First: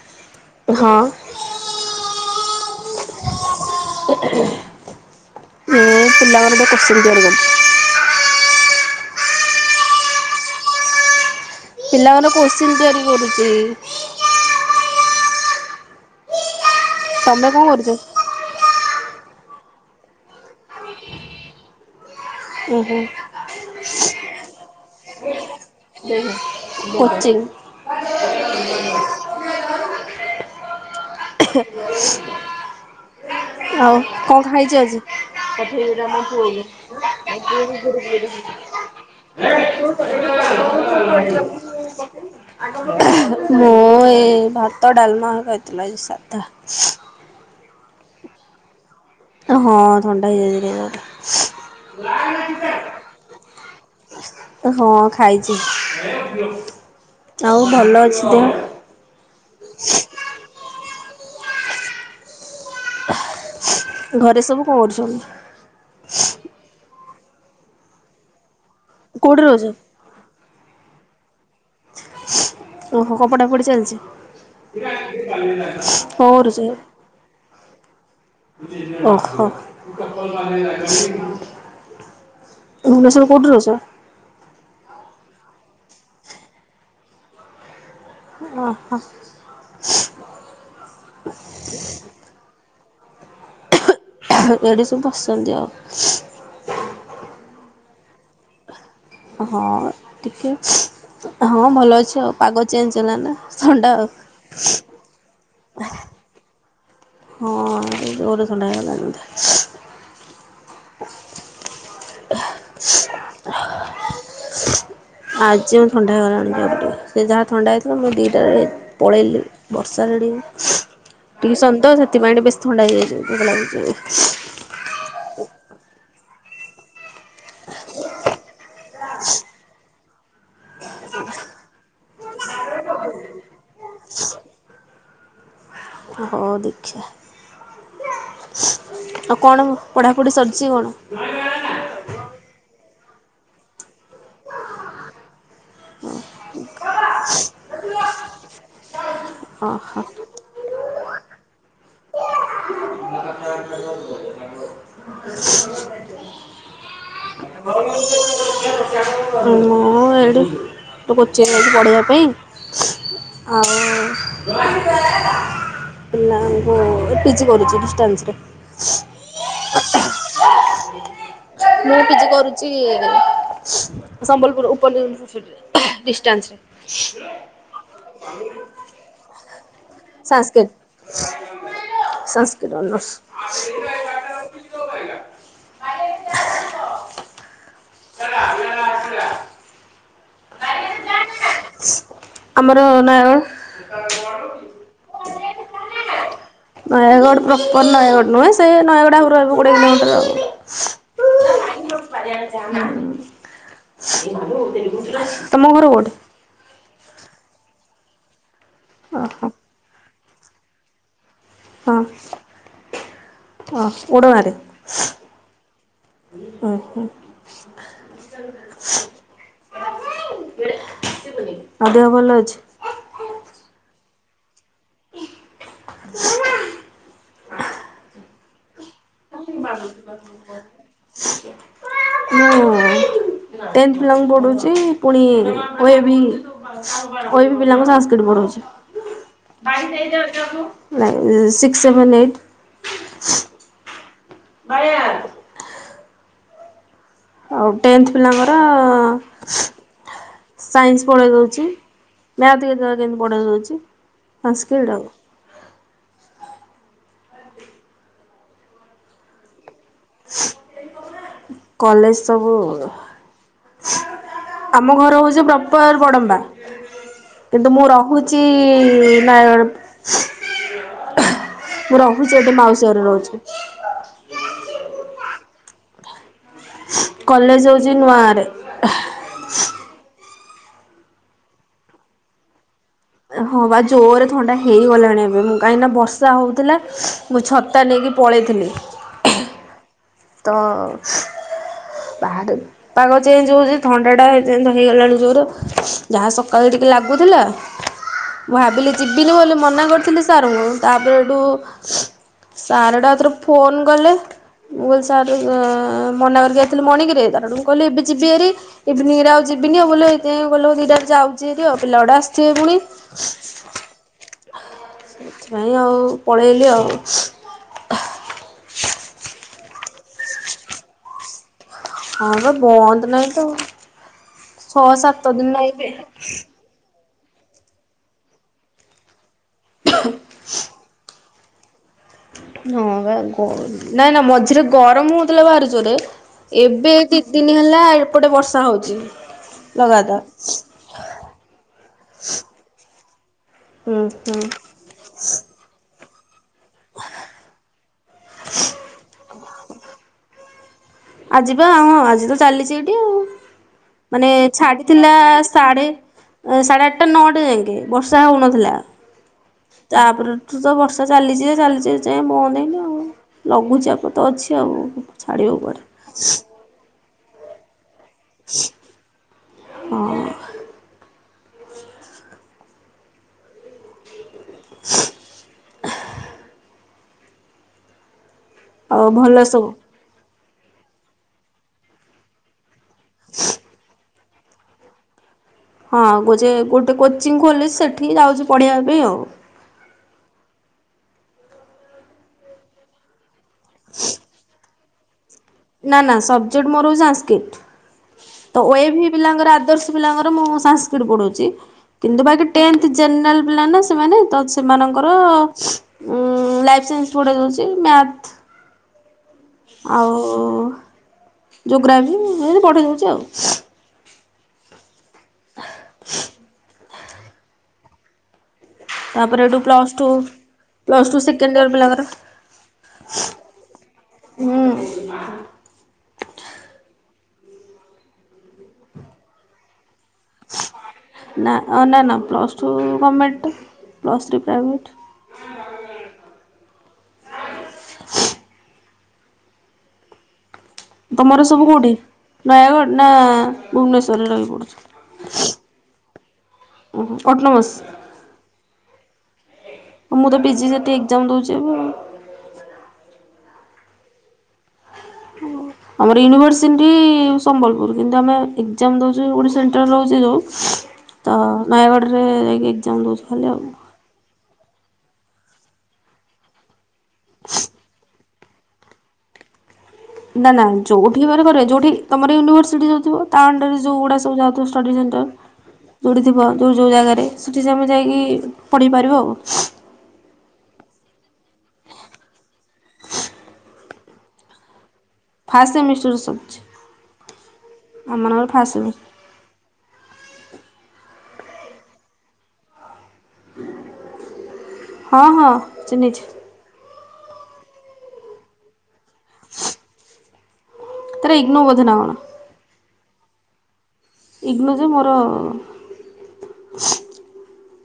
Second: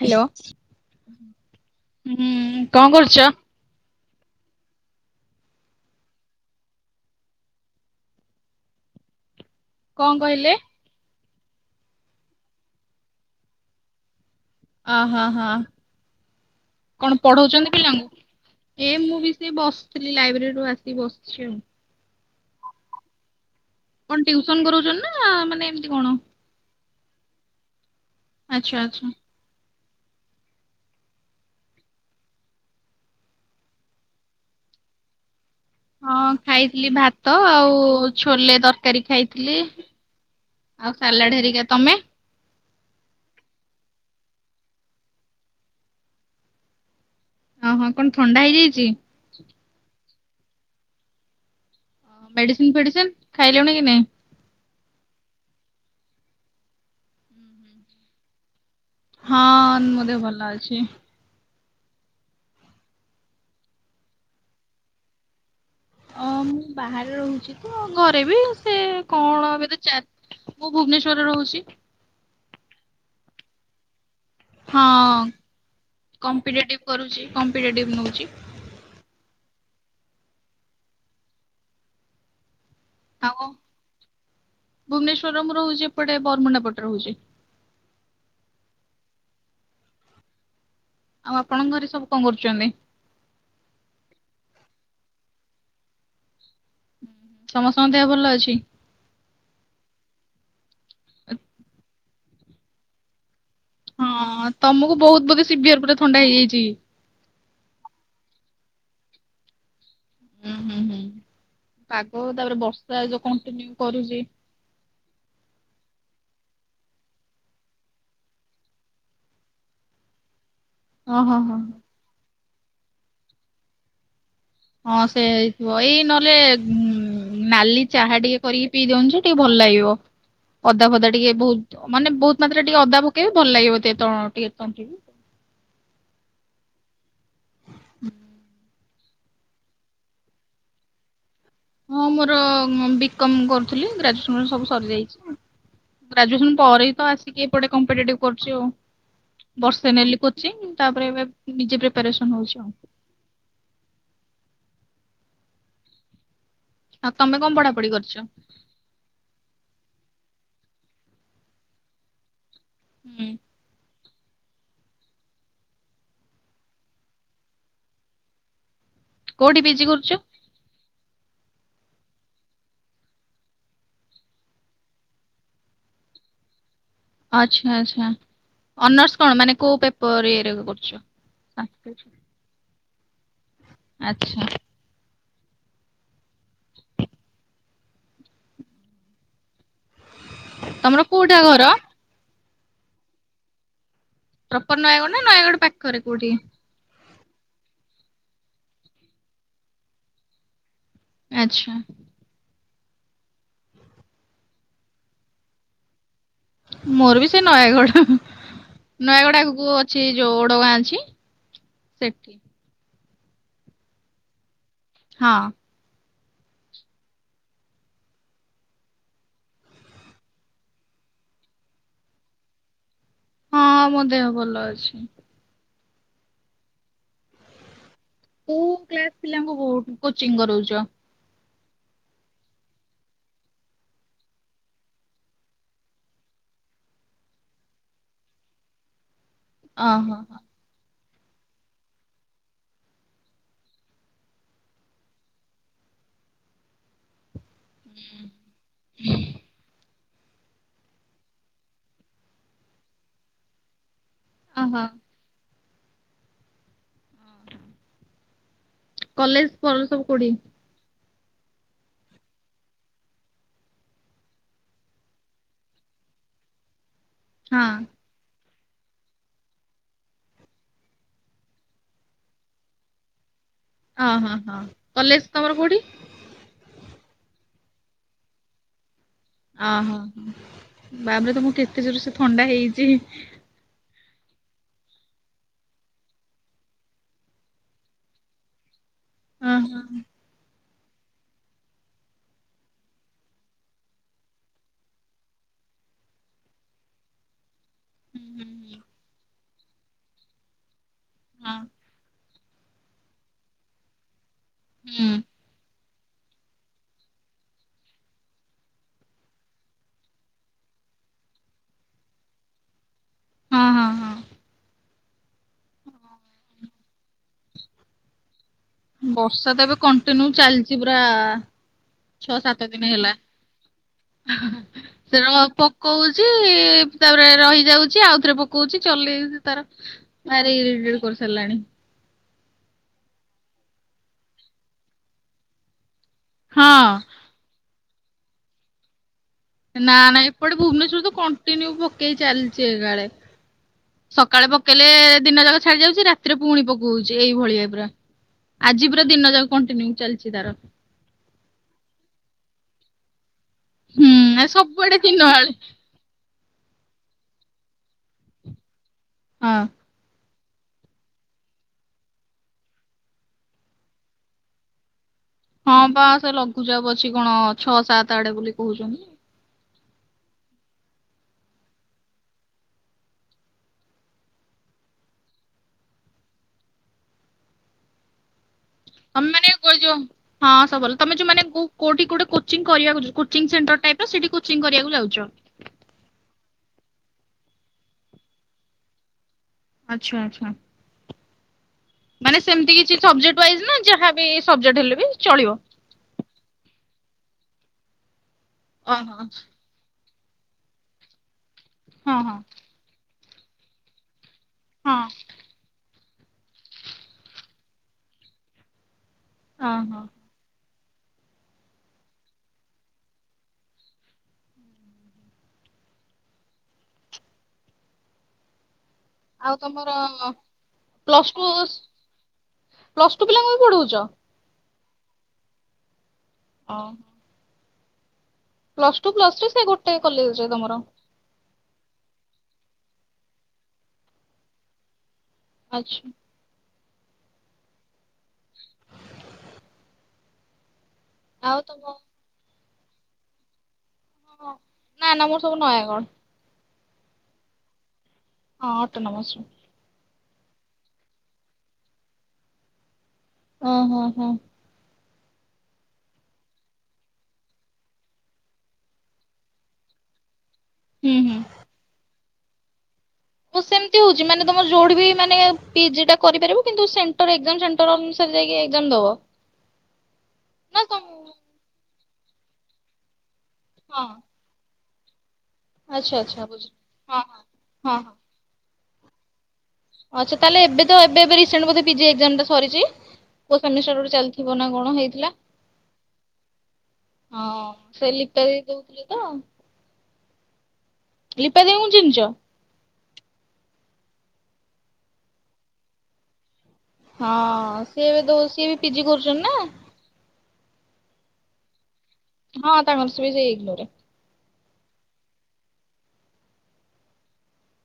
Hello, ହଁ ହୁଁ କଣ କରୁଛ? ଏ ପିଲାମାନଙ୍କର କୋଶ୍ଚେନ୍ ତିଆରି କରୁଛି। କଁ କହିଲେ? ପିଲାଙ୍କର କୋଶ୍ଚିନ୍ ତିଆରି କରୁଚି। ଅହଁ, ହଁ କଣ ତମେ ପଢ଼ଉଛନ୍ତି କରୁଛ? ପିଲାଙ୍କୁ? ଏ ମୁଁ ବି ସେଇ ବସିଥିଲି ଲାଇବ୍ରେରୀରୁୁ ଆସିି ବସିଛି ଆଉ। ଓହୋ। କଣ ଟିୟୁସନ୍ କରଉଛନ୍ତି ନା ମାନେ ଏମିତି କଣ? କୋଚିଙ୍ଗ୍। ଆଚ୍ଛା ଆଚ୍ଛା। [unintelligible] ଆଉ କଣ ଖାଇଛ ଆଜି? ହଁ ଖାଇଥିଲି ଭାତ ଆଉ ଛୋଲେ ତରକାରୀ ଖାଇ ଥିଲି ଆଉ ସାଲାଡ଼ ହେରିକା, ତମେ? ମୁଁ ଏଇ ଭାତ ଡାଲମା ଖାଇଥିଲି ଆଜି ସାଧା। ହଁ ହଁ କଣ ଥଣ୍ଡା ହେଇଯାଇଛି? ହଁ ଥଣ୍ଡା ହେଇଯାଇଛି ଟିକେ ଦେହଟା। ମେଡ଼ିସିନ୍ ଫେଡ଼ିସିନ୍ ଖାଇଲୁଣି କି ନାଇଁ? ହଁ ଖାଇଛି, ଆଉ ଭଲ ଅଛି ଦେହ? ହଁ ମୋ ଦେହ ଭଲ ଅଛି। ଘରେ ସବୁ କଁ କରୁଛନ୍ତି? ଅଁ ମୁଁ ବାହାରେ ରହୁଛି ତ ଘରେ ବି ସେ କୋଉଠି କଣ ରହୁଛ? ଏବେତ ଚା ମୁଁ ଭୁବନେଶ୍ୱରରେ ରହୁଛି। ଓହୋ କଁ ପଢାପଢ଼ି ଚାଲିଛି? ହଁ [unintelligible] କମ୍ପିଟେଟିଭ କରୁଛି କମ୍ପିଟେଟିଭ ନଉଛି ଓହୋ। ଭୁବେଶ୍ବରରେ କଉଠି ଆଉ ରହୁଛ? ଭୁବନେଶ୍ୱରର ମୁଁ ରହୁଛି ଏପଟେ ବରମୁଣ୍ଡା ପଟେ ରହୁଛି। [unintelligible] ଆଉ ଆପଣଙ୍କ ଘରେ ସବୁ କଁ କରୁଛନ୍ତି? [unintelligible] ଏଠି ସବୁ ବସିଚନ୍ତି ଆଉ। ସମସ୍ତଙ୍କ ଦେହ ଭଲ ଅଛି? ହଁ ଟିକେ ହଁ ଭଲ ଅଛି, ଆଉ ପାଗ ଚେଞ୍ଜ ହେଲାନା। ହଁ ତମକୁ ବହୁତ ବୋଧେ ସିଭିିୟର ପରେ ଥଣ୍ଡା ହେଇଯାଇଛି। ହଁ ଜୋର ସନ୍ଦା ହେଇଗଲା। ହୁଁ ହୁଁ ହୁଁ, ପାଗ ତାପରେ ବର୍ଷା ଯୋଉ କଣ୍ଟିନ୍ୟୁ କରୁଚି ଆଜି ମୁଁ ଥଣ୍ଡା ହେଇଗଲାଣି ସେ ଯାହା ଥଣ୍ଡା ହେଇଥିଲା ମୁଁ ଦିଇଟାରେ ପଳେଇଲି ବର୍ଷାରେ ଓ ହଁ ଟିକେ ହଁ। ଟିସନ୍ ତ ସେଥିପାଇଁ ଟିକେ ବେଶୀ ଥଣ୍ଡା ହେଇଯାଇଛି ମତେ ଲାଗୁଛି। ହଁ ସେଇଆ ହେଇଥିବ, ଏଇ ନହେଲେ [unintelligible] ନାଲି ଚାହା ଟିକେ କରିକି ପିଇ ଦିଅନ୍ତୁ ଯେ ଟିକେ ଭଲ୍ ଲାଗିବ। ଅଦା ଫଦା ଟିକେ ବହୁତ ମାନେ ବହୁତ ମାତ୍ରାରେ ଟିକେ ଅଦା ପକେଇବେ ଭଲ ଲାଗିବ [unintelligible] ହଁ ଦେଖିଆ [unintelligible] ଆଉ କଣ ପଢ଼ାପଢ଼ି ସରିଛି କଣ? ହଁ ମୋର ବି-କ-ମ କରୁଥିଲି ଗ୍ରାଜୁଏସନରେ ସବୁ ସରିଯାଇଛି। ଗ୍ରାଜୁଏସନ ପରେ ହିଁ ତ ଆସିକି ଏପଟେ କମ୍ପିେଟିଭ୍ କରୁଛି ଆଉ। ବର୍ଷେ ନେଲି ଓହୋ କୋଚିଂ ତାପରେ ଏବେ ନିଜେ ପ୍ରିପାରେସନ ହଉଛି ଆଉ। [unintelligible] ଆଉ ତମେ କଣ ପଢ଼ାପଢ଼ି କରିଛ? [unintelligible] ମୁଁ ଏଡେ ତ କୋଚିଙ୍ଗ ନେଇଛି ପଢ଼େଇବା ହୁଁ ପାଇଁ ଆଉ [unintelligible] ନାଁ ମୁଁ ପିଜି କରିଛି ଡିଷ୍ଟଷ୍ଟାନ୍ସରେ। କୋଉଠି ପିଜି କରୁଛ? [unintelligible] ମୁଁ ପିଜି କରୁଛି ଇଏ ରେ ସମ୍ବଲପୁର ଉପର [unintelligible] ୟୁନିଭସିଟି ରେ। ଡିଷ୍ଟାନ୍ସରେ। ଆଚ୍ଛା, ଆଚ୍ଛା ଅନର୍ସ କଣ ମାନେ କୋଉ ପେ ପର ଇଏ ରେ ସାଂସ୍କ୍ରିଟ କରୁଛ, ସାଂସ୍କ୍ରିଟ ଅନର୍ସ ଆଛା [unintelligible] ତମର କୋଉଟା ଘର? ଆମର ନୟାଗଡ଼। ପ୍ରପର ନୟାଗଡ଼ ନା ନୟାଗଡ଼ ପାଖରେ କୋଉଠି? ନୟାଗଡ଼ ପ୍ରପର ନୟାଗଡ଼ ନୁହେଁ ସେ ନୟାଗଡ଼ ଆହୁରି ରହିବ କୋଡ଼ିଏ କିଲୋମିଟର ଆଉ। ଆଚ୍ଛା। [unintelligible] ହୁଁ, ତମ ଘର କୋଉଠି? ମୋର ବି ସେ ନୟାଗଡ଼, ନୟାଗଡ଼ ଓହୋ ଆଗକୁ ଅଛି ଯୋଉ ଓଡଗାଁ ଅଛି ହଁ, ସେଠି। ହଁ ଓଡ଼ଗାଁ ରେ। ହଁ। ଓହୋ [unintelligible] ଆଉ ଦେହ ଭଲ ଅଛି? ହଁ, ମୋ ଦେହ ଭଲ ଅଛି। [unintelligible] କୋଉ କ୍ଲାସ୍ ପିଲାଙ୍କୁ କୋଚିଂ କରଉଛ? [unintelligible] ମୁଁ ଟେନ୍ଥ ପିଲାଙ୍କୁ ପଢ଼ଉଛି ପୁଣି ଓ-ଏ-ବି ଓ-ଏ-ବି ପିଲାଙ୍କୁ ସାଂସ୍କିଟି ପଢ଼ଉଛି। [unintelligible] ଓହୋ ନାଇ ସିକ୍ସ, ସେଭେନ, ଏଇଟି। [unintelligible] ଆଉ ଟେନ୍ଥ ପିଲାଙ୍କର ର ସାଇନ୍ସ ପଢ଼େଇ ଦଉଛି, ମ୍ୟାଥ ରିଯୋନୀଙ୍ଗ କେତେବେଳେ କେମିତି ପଢେଇ ଦଉଛି। ସାନ୍ସ୍କିଟି ଆଉ। କଲେଜ ପରେ ସବୁ କୋଉଠି? କଲେଜ ସବୁ ଆମ ଘର ହଉଛି ପପର୍ ବଡମ୍ବା। ହଁ କିନ୍ତୁ ମୁଁ ରହୁ ଛି ନୟାଗଡ଼। ମୁଁ ରହୁଛି ଏବେ ମାଉସୀ ଘରେ ରହୁଛି। ଅ, ହଁ, ହଁ, କଲେଜ ତମର କୋଉଠି? କଲେଜ ହଉଛି ନୂଆ ଗାଁରେ। ଅଁ ହୋ। ବାବା ତମକୁ କେତେ ଜୋର ସେ ଥଣ୍ଡା ହେଇଛି। ହଁ ବା ଜୋରରେ ଥଣ୍ଡା ହେଇଗଲାଣି ଏବେ କାହିଁକିନା ବର୍ଷା ହେଉଥିଲା ମୁଁ ଛତା ନେଇକି ପଳେଇଥିଲି ଓଁ ହଁ। ତ ବାହାରେ ପାଗ ଚେଞ୍ଜ ହଉଛି ଥଣ୍ଡା ଟା ବି ସେମିତି ହେଇଗଲାଣି ଜୋର ଯାହା ସକାଳୁ ଟିକେ ଲାଗୁଥିଲା ମୁଁ ଭାବିଲି ଯିବିନି ବୋଲି ମନା କରିଥିଲି ସାର୍ ଙ୍କୁ ତାପରେ ଏଠୁ ହଁ ସାର ଆଉଁ ଏଥର ଫୋନ୍ କଲେ। ମୁଁ ସ୍କୁଲ ହୁଁ ସାର ଏ ଅଁ ମନାକରିକି ଆଇଥିଲି ମର୍ଣ୍ଣିଙ୍ଗରେ ସାର ଙ୍କୁ କହିଲି ଏବେ ଯିବି ହେରି। ଇଭିନିଂ ରେ ଆଉ ଯିବିନି ଆଉଁ ବୋଲେ ଏଇ ଦେ ଗଲି ଦିଟା ଯାଉଛିି ହେରି ଆଉ ପିଲା ଗୁଡା ଆସିଥିବେ ପୁଣି। ହଁ ହଁ ହଁ। ସେଥିପାଇଁ ଆଉ ପଳେଇଲି ଆଉ। ବର୍ଷା ତ ଏବେ କଣ୍ଟିନ୍ୟୁ ଚାଲିଛି ପୁରା ହଁ ବା ବନ୍ଦ ନାଇଁ ତ ଆଉଁ ସେଅଁ ଏବେ ପକୋଉଛି। ତାପରେ ରହିଯାଉଛି ଆଉଥରେ ପକଉଛି ଚଲେଇଛି ତାର ଭାରି ଇରିଟେଟ କରିସାରିଲାଣି। ହଁ ବା ନାଇଁ ନାଁ ମଝିରେ ଗରମ ହଉଥିଲା ବାହାରିଜୋରରେ ହଁ। ଏବେ ଏଠି ଦି ଦିନି ହେଲା ଏପଟେ ବର୍ଷା ହଉଛି। ନାଁ ଲଗାତାର ନାଁ ଏପଟେ ଭୁବନେଶ୍ଵର ତ କଣ୍ଟିନ୍ୟୁ ପକେଇ ଚାଲିଛି ଏକାଳେ ହୁଁ ହୁଁ ସକାଳେ ପକ କହିଲେ ଦିନ ଯାକ ଛାଡ଼ି ଯାଉଛି। ରାତି ରାତି ରେ ପୁଣି ପକଉଛି ଏଇଭଳିଆ ପୁରା ଆଜି ପୁରା ଦିନ ଯାକ କଣ୍ଟିନ୍ୟୁ ଚାଲିଛି ତାର ଆଜିିବାଁଁ ହଁ ଆଜି ତ ଚାଲିଛି ଏଇଠି ଆଉ। ହୁଁ ମାନେ ଏ ସବୁଆଡେ ଛାଡିଥିଲା ଦିନ ଆଳେ ସାଢେ ଏ ସାଢ଼େ ଆଠଟା ନଅଟା ଯାକେଁ ବର୍ଷା ହଉନଥିଲା। ହଁ। ତା ପରଠୁଁ ତ ବର୍ଷା ଚାଲିଛି ଯେ ଚାଲିଛି ଏଯାଏଁ ବନ୍ଦ ହେଇନ ଆଉ। ଲଘୁଚାପ ତ ଅଛି ଆଉଁ। ହଁ ବା ସେ ଲଘୁଚାପ ଅଛି କଣ ଛଅ ସାତ ଆଠେ ବୋଲି କହୁଛନ୍ତି। ହଁ ସୁରଂ ହେଁ ଆଉ ତମେ ଭଲ ମାନେ ଆଗ ସବୁ। କହିଯାଅଁ। ହଁ ସବୁଭଲ ତମ ଯୋଉଁ ମାନେ କୋଉଁ କୋଉଁଠି କୋଚିଂ କରିବାକୁ କୋଚିଂ ସେଣ୍ଟର ଟା ସେଠି କୋଚିଂ କରିବାକୁ ଯାଉଛ। ହଁ ଗୋଯେ ଗୋଟେ କୋଚିଂ ଖୋଲିଛି ସସେଠିକି ଯାଉଛି ପଢିବା ପାଇଁ ଆଉ। ଆଚ୍ଛା ଆଚ୍ଛା। ମାନେ ସେମିତି କିଛି ସବଜେକ୍ଟ ୱାଇଜ ନାଁ ଯାହାବି ସବଜେକ୍ଟ ହେଲେ ବି ଚଳିବ। ନାଁ ନାଁ ସବଜେକ୍ଟ ମୋର ହଉଛି ସାସଂସ୍କୃଡ଼ି ତ ୱାଫେ ହେଇଗଲା ଓହୋ ପିଲାଙ୍କର ଆଦର୍ଶ ପିଲାଙ୍କର ମୁଁ ସାସଂସ୍କୃଡ଼ି ପଢଉଛି ହଁ କିନ୍ତୁ ହଁ ବାକି ଟେନଥେ ଯେନ୍ରାଲ ପିଲା ନାଁ ସେମାନେ ତ ସେ ହଁ। ସେମାନଙ୍କର ସୁରଂ ଅଁ ଲାଇଫ୍ ସାଇନ୍ସ ପୁଢ଼େଇ ଦଉଛି। ମ୍ୟାଥ୍ ଅହଁ ଆଉଁ ଯୋଗ୍ରାଫି ମୁଁ ପଢ଼େଇ ଦଉଛି ଆଉ। [inaudible] ତାପରେ ଆଉ ଏଠୁ ପ୍ଲସ ତମର two plus plus two second year ସୁ ପିଲାଙ୍କର ପ୍ଲସ୍ ଟୁ ପିଲାଙ୍କୁ ବି ପଢଉଛ? ହୁଁ। ହଁ। ପ୍ଲସ ଟୁ ପ୍ଲସ ଥ୍ରୀ ସେଇ ଗୋଟେ କଲେଜରେ ତମର। ନାଁ ନାଁ ଅନାଁ ନାଁ ନାଁ ମୋର plus two government plus three private. ଆଚ୍ଛା। [inaudible] ତମର ଆଉ ସବୁ ତମ କୋଉଠି ନୟାଗଡ ନା ଭୁବନେଶ୍ବରରେ ରହି ପଡୁଛି। ମୁଁ ନୟାଗଡ। ଓହୋ ଅଟୋନୋମସ? ହଁ ଅଟୋନମସ୍ରେ। ମୁଁ ତ ପିଜି ସେଠି ଏକ୍ଜାମ ଦଉଛି ଏବେ ଆଉ। ଓ ହୋ ହୋ। ହୁଁ। ଆମର ୟୁନିଭର୍ସିଟି ସମ୍ବଲପୁର କିନ୍ତୁ ଆମେ ଏକ୍ଜାମ ଦେଉଛୁ ଓଡ଼ି ସେଣ୍ଟର ରହୁଛି ଯୋଉ ହୁଁ ତ ହୁଁ। ନୟାଗଡରେ ଯାଇକି ଏକ୍ଜାମ ଦଉଛି। ସେମିତି ହଉଛି ମାନେ ତମ ଯୋଉଠି ବି ମାନେ ପିଜି ଟା କରିପାରିବ କିନ୍ତୁ ସେଣ୍ଟର ଏକ୍ଜାମ ସେଣ୍ଟର ଅନୁସ ସାରେ ଯାଇକି ଏକ୍ଜାମ ଦବ? ନା ନା ତମ ଯୋଉଠି ହଁ ହେବାର କରିବ ଯୋଉଠି ତମର ୟୁନିଭର୍ସିଟି ଯଉଥିବ ତା ଅଣ୍ଡରରେ ଯୋଉଗୁଡା ସବୁ ଯାଉଥିବ ଷ୍ଟଡ଼ି ସେଣ୍ଟର ଆଚ୍ଛା ଯୋଉଠି ଆଚ୍ଛା ଥିବ ବୁଝି ଯୋଉ ଯୋଉ ହଁ ଜାଗାରେ ହଁ। ସେଠି ତମେ ହଁ ଯାଇକି ପଢ଼ିପାରିବ ଆଉ। ଅଚ୍ଛା ତାହେଲେ ଏବେ ତ ଏବେ ଏବେ ରିସେଣ୍ଟ ବୋଧେ ପି ଜି ଏକ୍ଜାମ ଟା ସରିଛି? କୋ ସେମିଷ୍ଟର ଗୋଟେ ଚାଲିଥିବ ନା କଣ ହେଇଥିଲା। ଫାଷ୍ଟ ସେମିଷ୍ଟର ସରିଛି ହଁ ସେ ଆମମାନଙ୍କର ଲିପା ଦେଇ ଫାଷ୍ଟ ସେମିଷ୍ଟର ଦଉଥିଲେ ତ ଲିପା ଦେଇଙ୍କୁ ଚିନ୍ହିଛ? ହଁ ହଁ ଚିନ୍ହିଛି। ହଁ ସିଏବେ ଦଉ ସିଏ ବି ପିଜି କରୁଚନ୍ତିନା? ତର ଇଗ୍ନୋ ବୋଧେ ନା କଣ। ହଁ ତାଙ୍କର ସେ ବି ସେଇ ଇଗ୍ନୋରେ। ଇଗ୍ନୋ ଯେ ମୋର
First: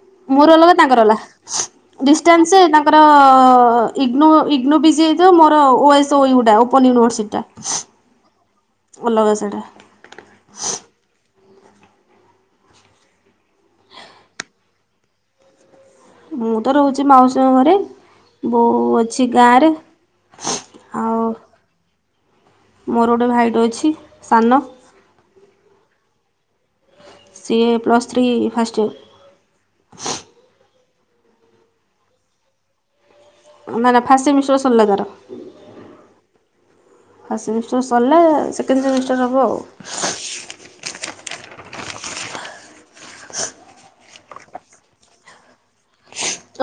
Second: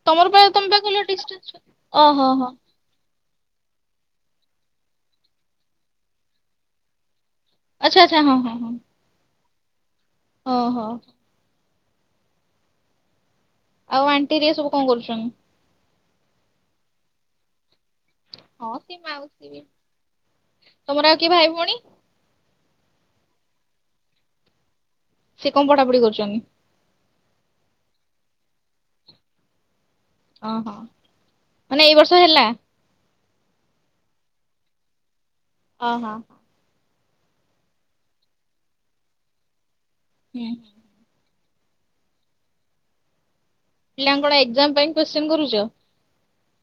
ତମର ପା ମୋର ତମେ ଅଲଗା ପା କହିଲ ତାଙ୍କର ଅଲା। ଡିଷ୍ଟାନ୍ସ ରେ। ଓହୋ ହୋ ଡିଷ୍ଟାନ୍ସ ତା ଙ୍କର ଇଗ୍ନୋ ଇଗ୍ନୋ ପି ଜି ହେଇଥିବ ମୋର ଓ ଏସ ଓ ଉ ଟା ଓପନ ୟୁନିଭେର୍ସିଟି ଟା। ଅଚ୍ଛା ଅଚ୍ଛା ହଁ ହଁ ହଁ। ଅଲଗା ସେଇଟା। ହଁ ହଁ। ଆଉ ଆଣ୍ଟି ହେରିକା ସବୁ କଣ କରୁଛନ୍ତି? ମୁଁ ତ ରହୁଛି ମାଉସୀଙ୍କ ଘରେ। ହଁ ସେ ବୋଉ ଅଛି ମାଉସୀ ବି ଗାଁରେ ତମର କିଏ ଆଉ ଭାଇ ଭଉଣୀ ମୋର ଗୋଟେ ଭାଇଟେ ଅଛି ସାନ। ସେ କଣ ପଢାପଢି କରୁଛନ୍ତି? ସିଏ ପ୍ଲସ୍ ଥ୍ରୀ ଫାଷ୍ଟ ୟର। ଓହୋ ମାନେ ଏଇ ବର୍ଷ ହେଲା? ନା ନା ଫାଷ୍ଟ ସେମିଷ୍ଟର ସରିଲା ତାର। ଓହୋ। ଫାଷ୍ଟ ସେମିଷ୍ଟର ସରିଲା ସେକେଣ୍ଡ ସେମିଷ୍ଟର ହବ ଆଉ। ହୁଁ। ପିଲାଙ୍କ କଣ ଏକ୍ଜାମ ପାଇଁ କୋଶ୍ଚିନ କରୁଛ?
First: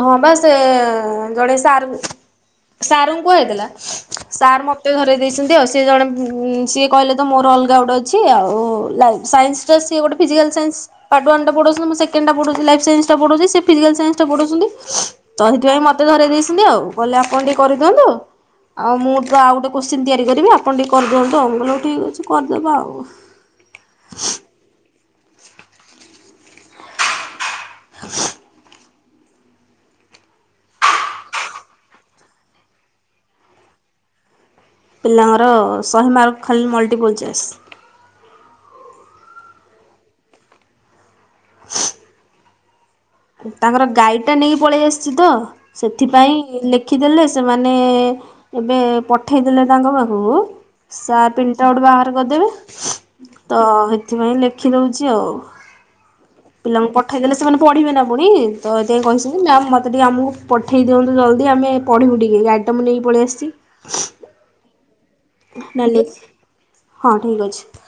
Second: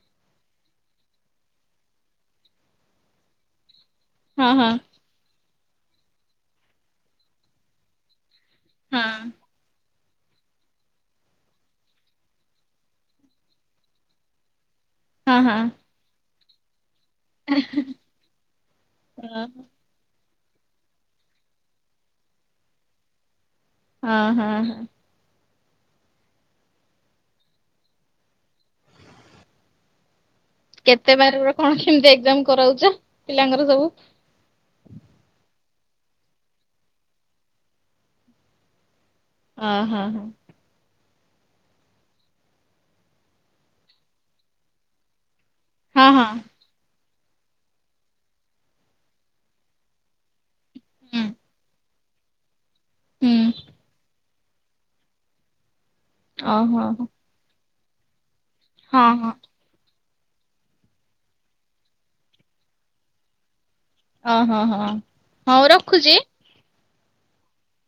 ହଁ ବା ସେ ଜଣେ ସାର୍ ସାର୍ଙ୍କୁ କୁହା ହେଇଥିଲା ହଁ ସାର୍ ହଁ ମତେ ଧରେଇ ଦେଇଛନ୍ତି ଆଉ ସେ ଜଣେ ସିଏ କହିଲେ ତ ମୋର ଅଲଗା ଗୋଟେ ଅଛି ଆଉ ଓ ହଁ ଲାଇଫ ସାଇନ୍ସର ସିଏ ଗୋଟେ ଫିଜିକାଲ ସାଇନ୍ସ ପାର୍ଟ ୱାନ୍ଟାପଢୋଉଛନ୍ତି ମୁଁ ସେକେଣ୍ଡଟା ପଢୋଉଛି ଲାଇଫ୍ ସାଇନ୍ସ ଟା ପ଼ଢୋଉଛି ସେ ଫିଜିକାଲ ସାଇନ୍ସ ଟା ପଢଉଛନ୍ତି। ହଁ ତ ହଁ ହେଇଥିପାଇଁ ମତେ ଧରେଇ ଦେଇଛନ୍ତି ଆଉ କଲେ ଆପଣ ଟିକେ କରିଦିଅନ୍ତୁ ଆଉ ମୁଁ ତ ହଁ ଆଉ ଗୋଟେ କୋଶ୍ଚ କି ତିଆରି କରିବେ ଆପଣ ଟିକେ କରିଦିଅନ୍ତୁ ମୁଁ କହିଲି ହୋଉ ଠିକ୍ ଅଛି କରିଦେବା ଆଉ। ହଁ ହଁ। [unintelligible] କେତେ ବାର କଣ କେମିତି ଏକ୍ସଜାମ କରାଉଛ ପିଲାଙ୍କର ସବୁ? ପିଲାଙ୍କର ଶହେ ମାର୍କ ଖାଲି ମଲ୍ଟିପଲ୍ ଚେସ୍। ଅ ହଁ। [unintelligible] ତାଙ୍କର ଗାଈ ଟା ନେଇକି ପଳେଇ ଆସିଛି ତ ହଁ ହଁ ହଁ ସେଥିପାଇଁ ଲେ ଲେଖିଦେଲେ ସେମାନେ ଏବେ ପଠେଇ ଦେଲେ ତାଙ୍କ ପାଖକୁ ହୁଁ ସାର [unintelligible] ବାହାର କରିଦେବେ ହୁଁ ତ ହେଥି [unintelligible] ଲେଖିଦଉଛି ଆଉ। ଓହୋ ପିଲାଙ୍କୁ ପଠେଇ ଦେଲେ ସେମାନେ ପଢିବେ ନା ପୁଣି ତ ଏଥିପାଇଁ ହଁ ହଁ କହିଛନ୍ତି ମତେ ଟିକେ ଆମକୁ ପଠେଇ ଦିଅନ୍ତୁ ଜଲ୍ଦି ଆମେ ପଢ଼ିବୁ ଟିକେ ଗାଇଟମ୍ ନେଇକି ପଳେଇ ଆସିଛି। ଓ ହଁ ହଁ। ହଉ ନାଲି ରଖୁଛି। ହଁ ଠିକ ଅଛି।